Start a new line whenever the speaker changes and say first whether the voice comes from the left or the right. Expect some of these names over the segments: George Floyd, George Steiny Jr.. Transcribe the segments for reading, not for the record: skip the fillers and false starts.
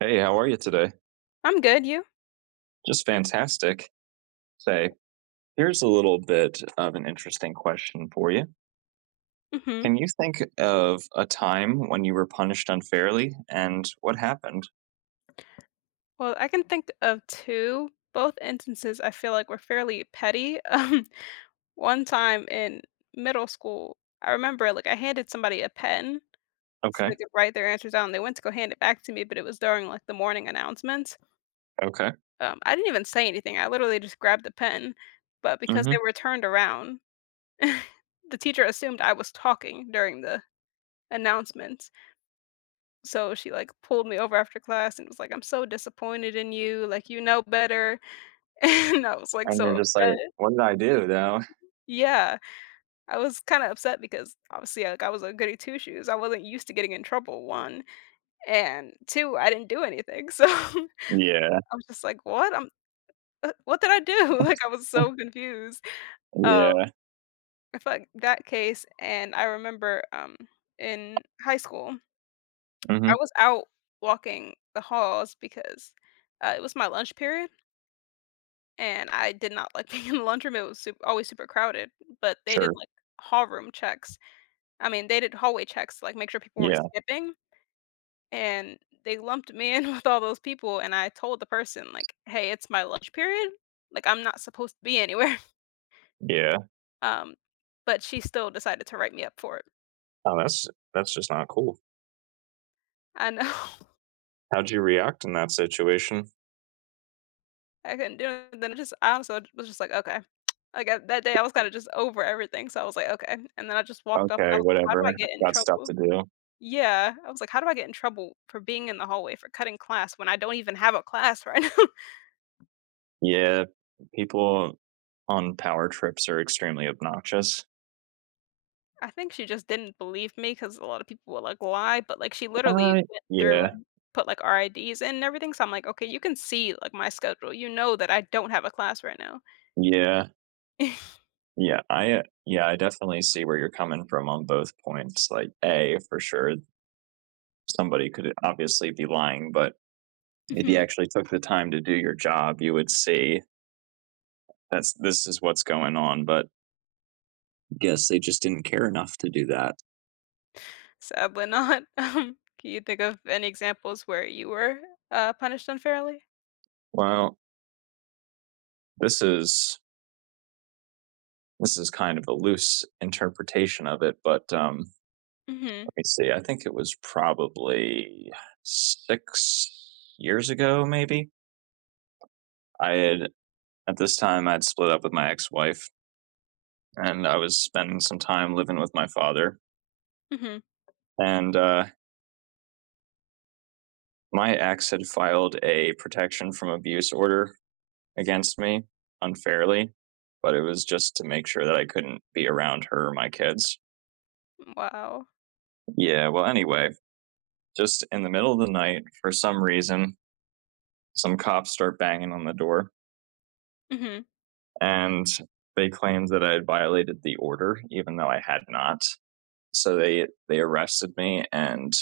right: Hey, how are you today?
left: I'm good, you?
right: Just fantastic. Say, here's a little bit of an interesting question for you.
left: Mhm.
right: Can you think of a time when you were punished unfairly and what happened?
left: Well, I can think of 2. Both instances, I feel like, were fairly petty. Um, One time in middle school, I remember, like, I handed somebody a pen so they
right: Okay,
left: could write their answers down. They went to go hand it back to me, but it was during, like, the morning announcements.
right: okay.
left: I didn't even say anything. I literally just grabbed the pen, but because they
right: hmm
left: were turned around, the teacher assumed I was talking during the announcements. So she, like, pulled me over after class and was like, "I'm so disappointed in you, like, you know better." And I was, like,
right: And
left: so
right: you're just like,
left: upset.
right: what did I do though?
left: Yeah. I was kinda upset because, obviously, like, I was a goody two-shoes. I wasn't used to getting in trouble, 1, and 2, I didn't do anything. So, I
right: Yeah,
left: was just like, "What? What did I do?" Like, I was so confused. Uh,
right: yeah.
left: I felt like that case and I remember, in high school, I
right: hmm
left: was out walking the halls because, it was my lunch period, and I did not like being in the lunchroom. It was sup always super crowded, but they did,
right: Sure.
left: like, hall room checks I mean, they did hallway checks to, like, make sure people weren't
right: Yeah,
left: skipping, and they lumped me in with all those people, and I told the person, like, "Hey, it's my lunch period, like, I'm not supposed to be anywhere,"
right: yeah.
left: um, but she still decided to write me up for it.
right: Oh, that's just not cool.
left: I know.
right: How'd you react in that situation?
left: I couldn't do it, then I just I also was just like, "Okay." Like, I that day, I was kinda just over everything, so I was like, "Okay," and then I just walked off, and
right: Okay,
left: I was like, "How do I
right: whatever.
left: get in
right: Got stuff
left: trouble?"
right: to do.
left: Yeah, I was like, "How do I get in trouble for being in the hallway, for cutting class when I don't even have a class right now?"
right: Yeah, people on power trips are extremely obnoxious.
left: I think she just didn't believe me because a lot of people will, like, lie, but, like, she literally
right: Uh,
left: went through
right: yeah,
left: and put, like, RIDs in and everything, so I'm like, "Okay, you can see, like, my schedule. You know that I don't have a class right now."
right: yeah, yeah. I yeah, I definitely see where you're coming from on both points. Like, a for sure, somebody could obviously be lying, but if you
left: Mhm.
right: actually took the time to do your job, you would see that's this is what's going on. But yes, they just didn't care enough to do that.
left: Sadly not. Can you think of any examples where you were, punished unfairly?
right: Well, this is this is kind of a loose interpretation of it, but let
left: Mhm.
right: me see. I think it was probably 6 years ago, maybe. I had At this time, I'd split up with my ex wife and I was spending some time living with my father.
left: Mhm.
right: And my ex had filed a protection from abuse order against me unfairly, but it was just to make sure that I couldn't be around her or my kids.
left: Wow.
right: Yeah, well, anyway, just in the middle of the night, for some reason, some cops start banging on the door
left: Mhm.
right: and they claimed that I had violated the order, even though I had not. So they arrested me and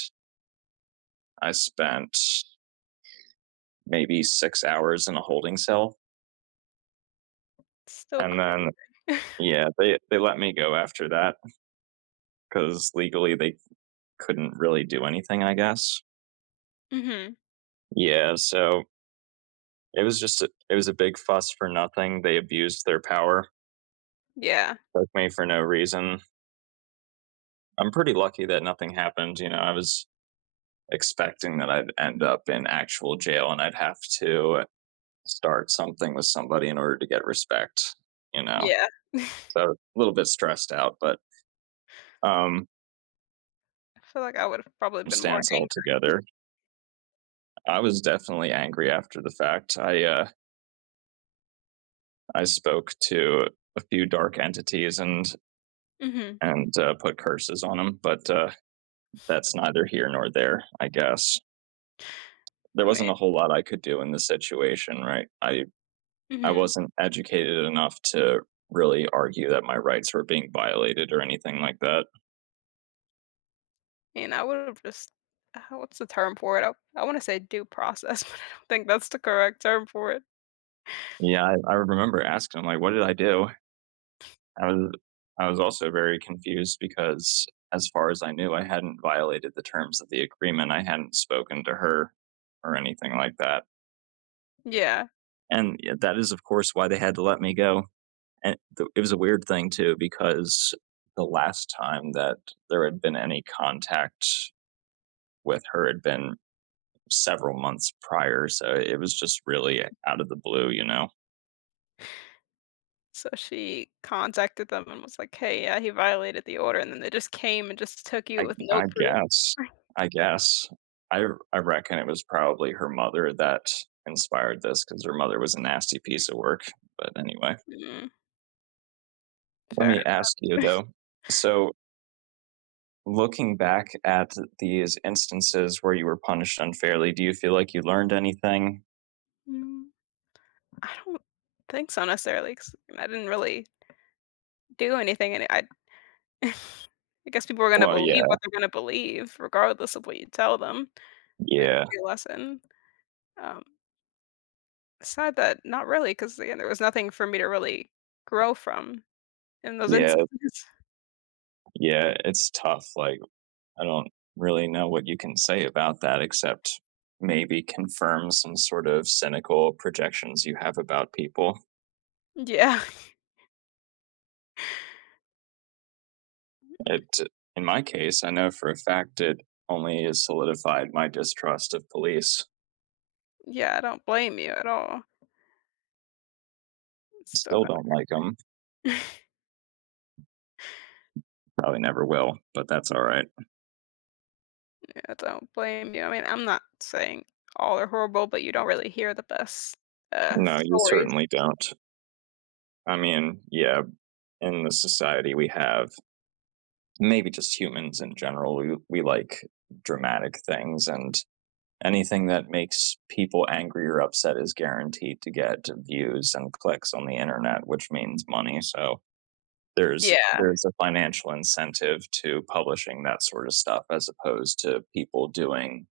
right: I spent maybe 6 hours in a holding cell.
left: Still
right: And
left: cra
right: then,
left: Mhm.
right: yeah, they let me go after that because legally they couldn't really do anything, I guess. Yeah, so it was just, it was a big fuss for nothing. They abused their power,
left: Yeah.
right: took me for no reason. I'm pretty lucky that nothing happened. You know, I was expecting that I'd end up in actual jail and I'd have to start something with somebody in order to get respect, you know.
left: Yeah.
right: So a little bit stressed out, but um
left: I feel like I would've probably been more
right: stands all
left: angry.
right: together. I was definitely angry after the fact. I spoke to a few dark entities and
left: Mhm.
right: put curses on them, but that's neither here nor there. I guess
left: I
right: there
left: mean
right: wasn't a whole lot I could do in this situation, right? I
left: mhm.
right: wasn't educated enough to really argue that my rights were being violated or anything like that.
left: And I would've just what's the term for it? I wanna say due process, but I don't think that's the correct term for it.
right: Yeah, I remember asking him like, "What did I do?" I was I was also very confused because as far as I knew, I hadn't violated the terms of the agreement. I hadn't spoken to her or anything like that.
left: Yeah.
right: And yeah, that is of course why they had to let me go. And it was a weird thing too because the last time that there had been any contact with her had been several months prior, so it was just really out of the blue, you know.
left: So she contacted them and was like, "Hey, yeah, he violated the order," and then they just came and just took you with no
right: I
left: proof.
right: guess. I guess. I reckon it was probably her mother that inspired this because her mother was a nasty piece of work. But anyway,
left: Mm,
right: let
left: fair.
right: me ask you though. So, looking back at these instances where you were punished unfairly, do you feel like you learned anything?
left: Mm, I don't think so necessarily 'cause I didn't really do anything, and I I guess people are gonna
right: Well,
left: believe
right: yeah,
left: what they're gonna believe regardless of what you tell them. That
right: yeah,
left: could be a lesson, um Sad that not really, because again, there was nothing for me to really grow from in those
right: yeah,
left: instances.
right: yeah. It's tough. Like, I don't really know what you can say about that except maybe confirm some sort of cynical projections you have about people.
left: Yeah.
right: It, in my case, I know for a fact it only has solidified my distrust of police.
left: Yeah, I don't blame you at all. It's still
right: Still
left: kinda
right: don't like them. Probably never will, but that's all right.
left: I don't blame you. I mean, I'm not saying all are horrible, but you don't really hear the best,
right: No, you
left: stories.
right: certainly don't. I mean, yeah, in the society we have, maybe just humans in general, we like dramatic things, and anything that makes people angry or upset is guaranteed to get views and clicks on the internet, which means money. So there's
left: Yeah,
right: there's a financial incentive to publishing that sort of stuff as opposed to people doing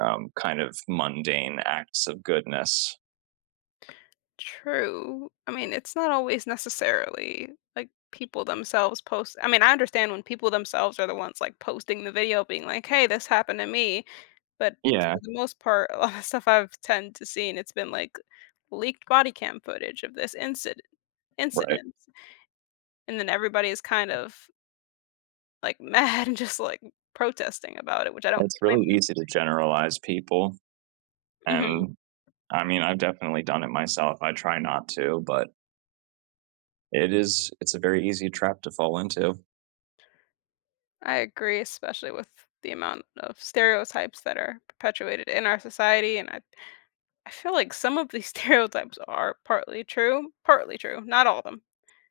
right: kind of mundane acts of goodness.
left: true. I mean, it's not always necessarily, like, people themselves post I mean, I understand when people themselves are the ones, like, posting the video being like, "Hey, this happened to me." But for
right: Yeah,
left: the most part, a lot of stuff I've tend to seen, it's been, like, leaked body cam footage of this
right: right.
left: incident, and then everybody is kind of, like, mad and just, like, protesting about it, which I don't
right: It's
left: blame
right: really easy to generalize people,
left: 'em. Mhm.
right: and I mean, I've definitely done it myself. I try not to, but it's a very easy trap to fall into.
left: I agree, especially with the amount of stereotypes that are perpetuated in our society, and I feel like some of these stereotypes are partly true, not all of them.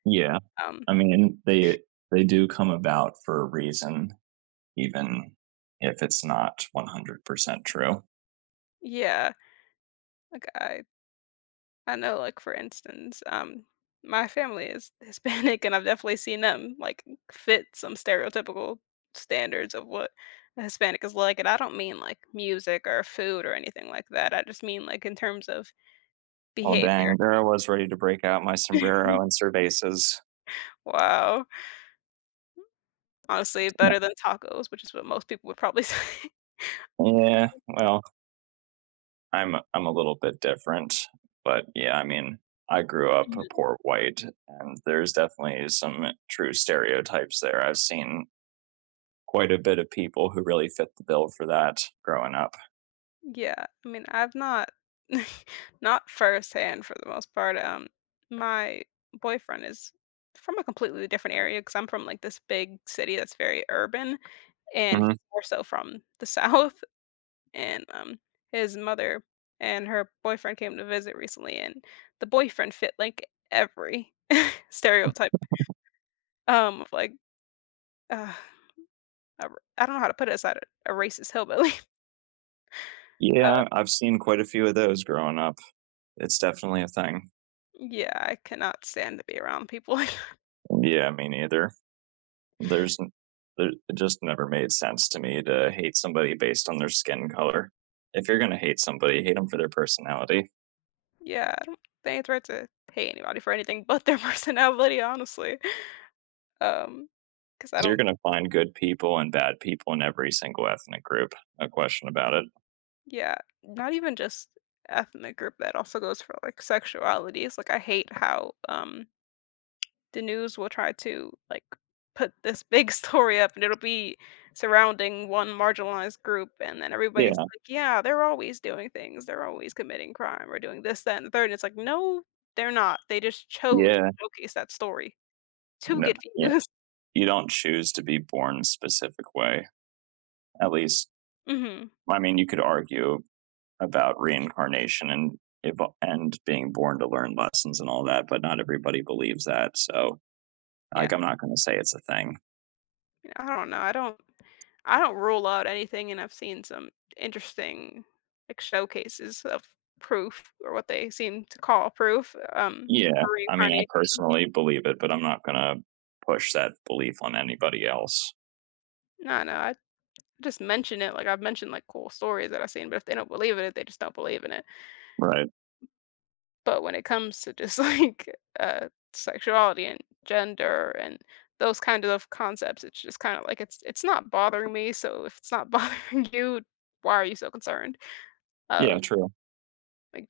right: Yeah,
left: Um,
right: I mean they do come about for a reason, even if it's not 100% true.
left: yeah, like, I know, like, for instance, my family is Hispanic, and I've definitely seen them, like, fit some stereotypical standards of what a Hispanic is like, and I don't mean, like, music or food or anything like that, I just mean, like, in terms of
right: Oh,
left: behavior.
right: dang. There I was ready to break out my sombrero and cervezas.
left: Wow. Honestly, better than tacos, which is what most people would probably say.
right: Yeah, well, I'm a little bit different, but yeah, I mean, I grew up a poor white, and there's definitely some true stereotypes there. I've seen quite a bit of people who really fit the bill for that growing up.
left: Yeah, I mean, I've not not firsthand for the most part. My boyfriend is from a completely different area because I'm from like this big city that's very urban, and he's
right: Mhm.
left: more so from the south. And his mother and her boyfriend came to visit recently, and the boyfriend fit like every stereotype of like uh, I I don't know how to put it aside a racist hillbilly. Uh,
right: Yeah, I've seen quite a few of those growing up. It's definitely a thing.
left: yeah, I cannot stand to be around people
right: Yeah, me neither. There's there, it just never made sense to me to hate somebody based on their skin color. If you're going to hate somebody, hate them for their personality. 'Cause
left: Yeah, I don't think it's right to pay anybody for anything but their personality, honestly. Um, because I
right: you're
left: don't
right: going to find good people and bad people in every single ethnic group. No question about it.
left: yeah, not even just ethnic group, that also goes for, like, sexuality. It's like, I hate how, the news will try to, like, put this big story up, and it'll be surrounding one marginalized group, and then everybody's
right: Yeah.
left: like, "Yeah, they're always doing things. They're always committing crime or doing this, that, and the third," and it's like, "No, they're not. They just chose to
right: Yeah.
left: showcase that story to
right: No,
left: get
right: yeah.
left: views."
right: You don't choose to be born a specific way. At least,
left: Mhm.
right: I mean, you could argue about reincarnation and being born to learn lessons and all that, but not everybody believes that. So, like,
left: Yeah.
right: I'm not going to say it's a thing.
left: I don't know. I don't rule out anything, and I've seen some interesting like showcases of proof or what they seem to call proof
right: Yeah,
left: for
right: I mean, I
left: reincarnation.
right: personally believe it, but I'm not gonna push that belief on anybody else.
left: No, no, I just mention it. Like I've mentioned like cool stories that I've seen, but if they don't believe in it, they just don't believe in it.
right: Right.
left: But when it comes to just like sexuality and gender and those kind of concepts, it's just kind of like it's not bothering me. So if it's not bothering you, why are you so concerned? Um
right: Yeah, true.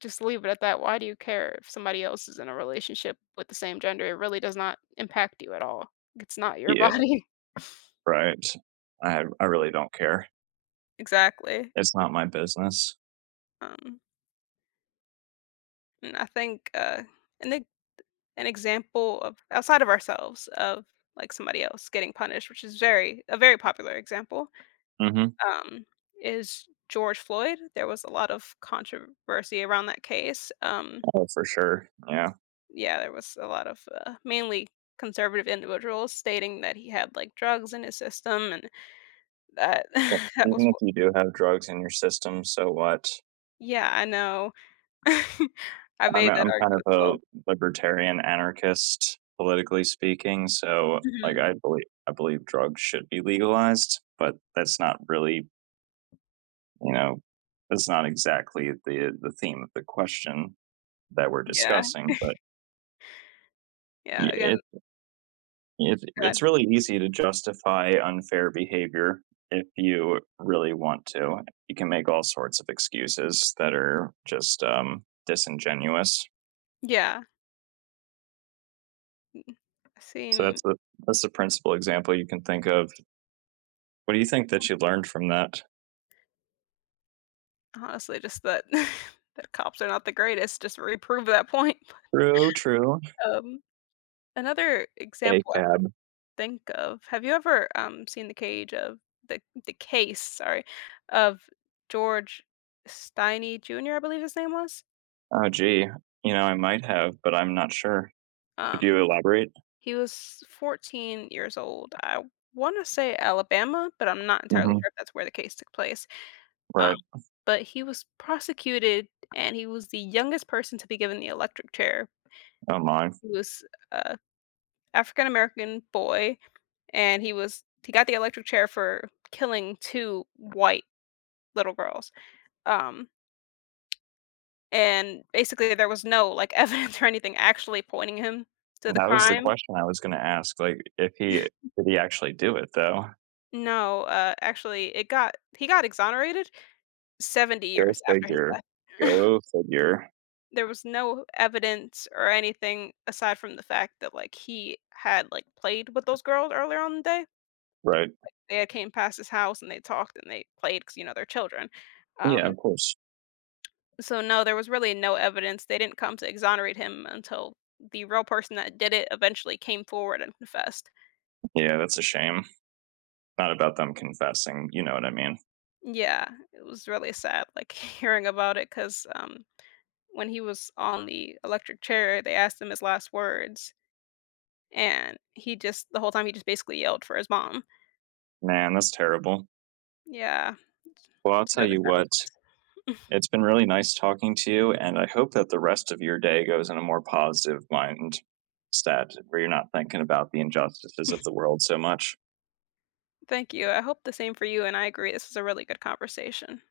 left: Just leave it at that. Why do you care if somebody else is in a relationship with the same gender? It really does not impact you at all. It's not your
right: Yeah,
left: body.
right: right. I really don't care.
left: Exactly.
right: It's not my business.
left: Um, and I think an e- an example of outside of ourselves of like somebody else getting punished, which is very a very popular example,
right: Mhm.
left: um, is George Floyd. There was a lot of controversy around that case.
right: Oh, for sure. Yeah.
left: Yeah, there was a lot of mainly conservative individuals stating that he had like drugs in his system and That
right: Well,
left: that was
right: even if
left: what
right: you do have drugs in your system, so what?
left: yeah, I know. I made that
right: I'm kind
left: argument
right: of
left: as
right: a
left: well.
right: libertarian anarchist, politically speaking, so, like,
left: Mhm.
right: I believe drugs should be legalized, but that's not really you know, that's not exactly the theme of the question that we're
left: Yeah,
right: discussing, but
left: yeah, again,
right: it, it
left: God.
right: it's really easy to justify unfair behavior if you really want to. You can make all sorts of excuses that are just disingenuous.
left: Yeah, mhm. I've
right: So
left: seen,
right: that's the principal example you can think of. What do you think that you learned from that?
left: honestly, just that that cops are not the greatest, just reprove that point.
right: True, true.
left: Um, Another
right: A
left: example I could
right: cab.
left: think of, have you ever, seen the cage of the case, sorry, of George Steiny Jr., I believe his name was?
right: Oh, gee. You know, I might have, but I'm not sure. Could
left: Um
right: you elaborate?
left: He was 14 years old. I wanna say Alabama, but I'm not entirely
right: Mm-hmm.
left: sure if that's where the case took place. Um,
right: Right.
left: but he was prosecuted, and he was the youngest person to be given the electric chair.
right: Oh my.
left: He was a African American boy, and he got the electric chair for killing 2 white little girls. Um, and basically there was no, like, evidence or anything actually pointing him to the
right: That was the
left: crime.
right: question I was gonna ask, like, if he did he actually do it though?
left: No, actually, it got he got exonerated, 70
right: Go
left: years after his
right: figure.
left: death.
right: Go figure.
left: There was no evidence or anything aside from the fact that, like, he had, like, played with those girls earlier on in the day.
right: Right.
left: They had came past his house and they talked and they played because you know, they're children.
right: Yeah,
left: Um,
right: of course.
left: so no, there was really no evidence. They didn't come to exonerate him until the real person that did it eventually came forward and confessed.
right: Yeah, that's a shame. Not about them confessing, you know what I mean.
left: Yeah, it was really sad, like, hearing about it 'cause, when he was on the electric chair, they asked him his last words And he just the whole time, he just basically yelled for his mom.
right: Man, that's terrible.
left: Yeah,
right: Well, I'll
left: it's
right: tell
left: really
right: you what,
left: sad
right: it's been really nice talking to you, and I hope that the rest of your day goes in a more positive mindset where you're not thinking about the injustices of the world so much.
left: Thank you, I hope the same for you, and I agree, this was a really good conversation.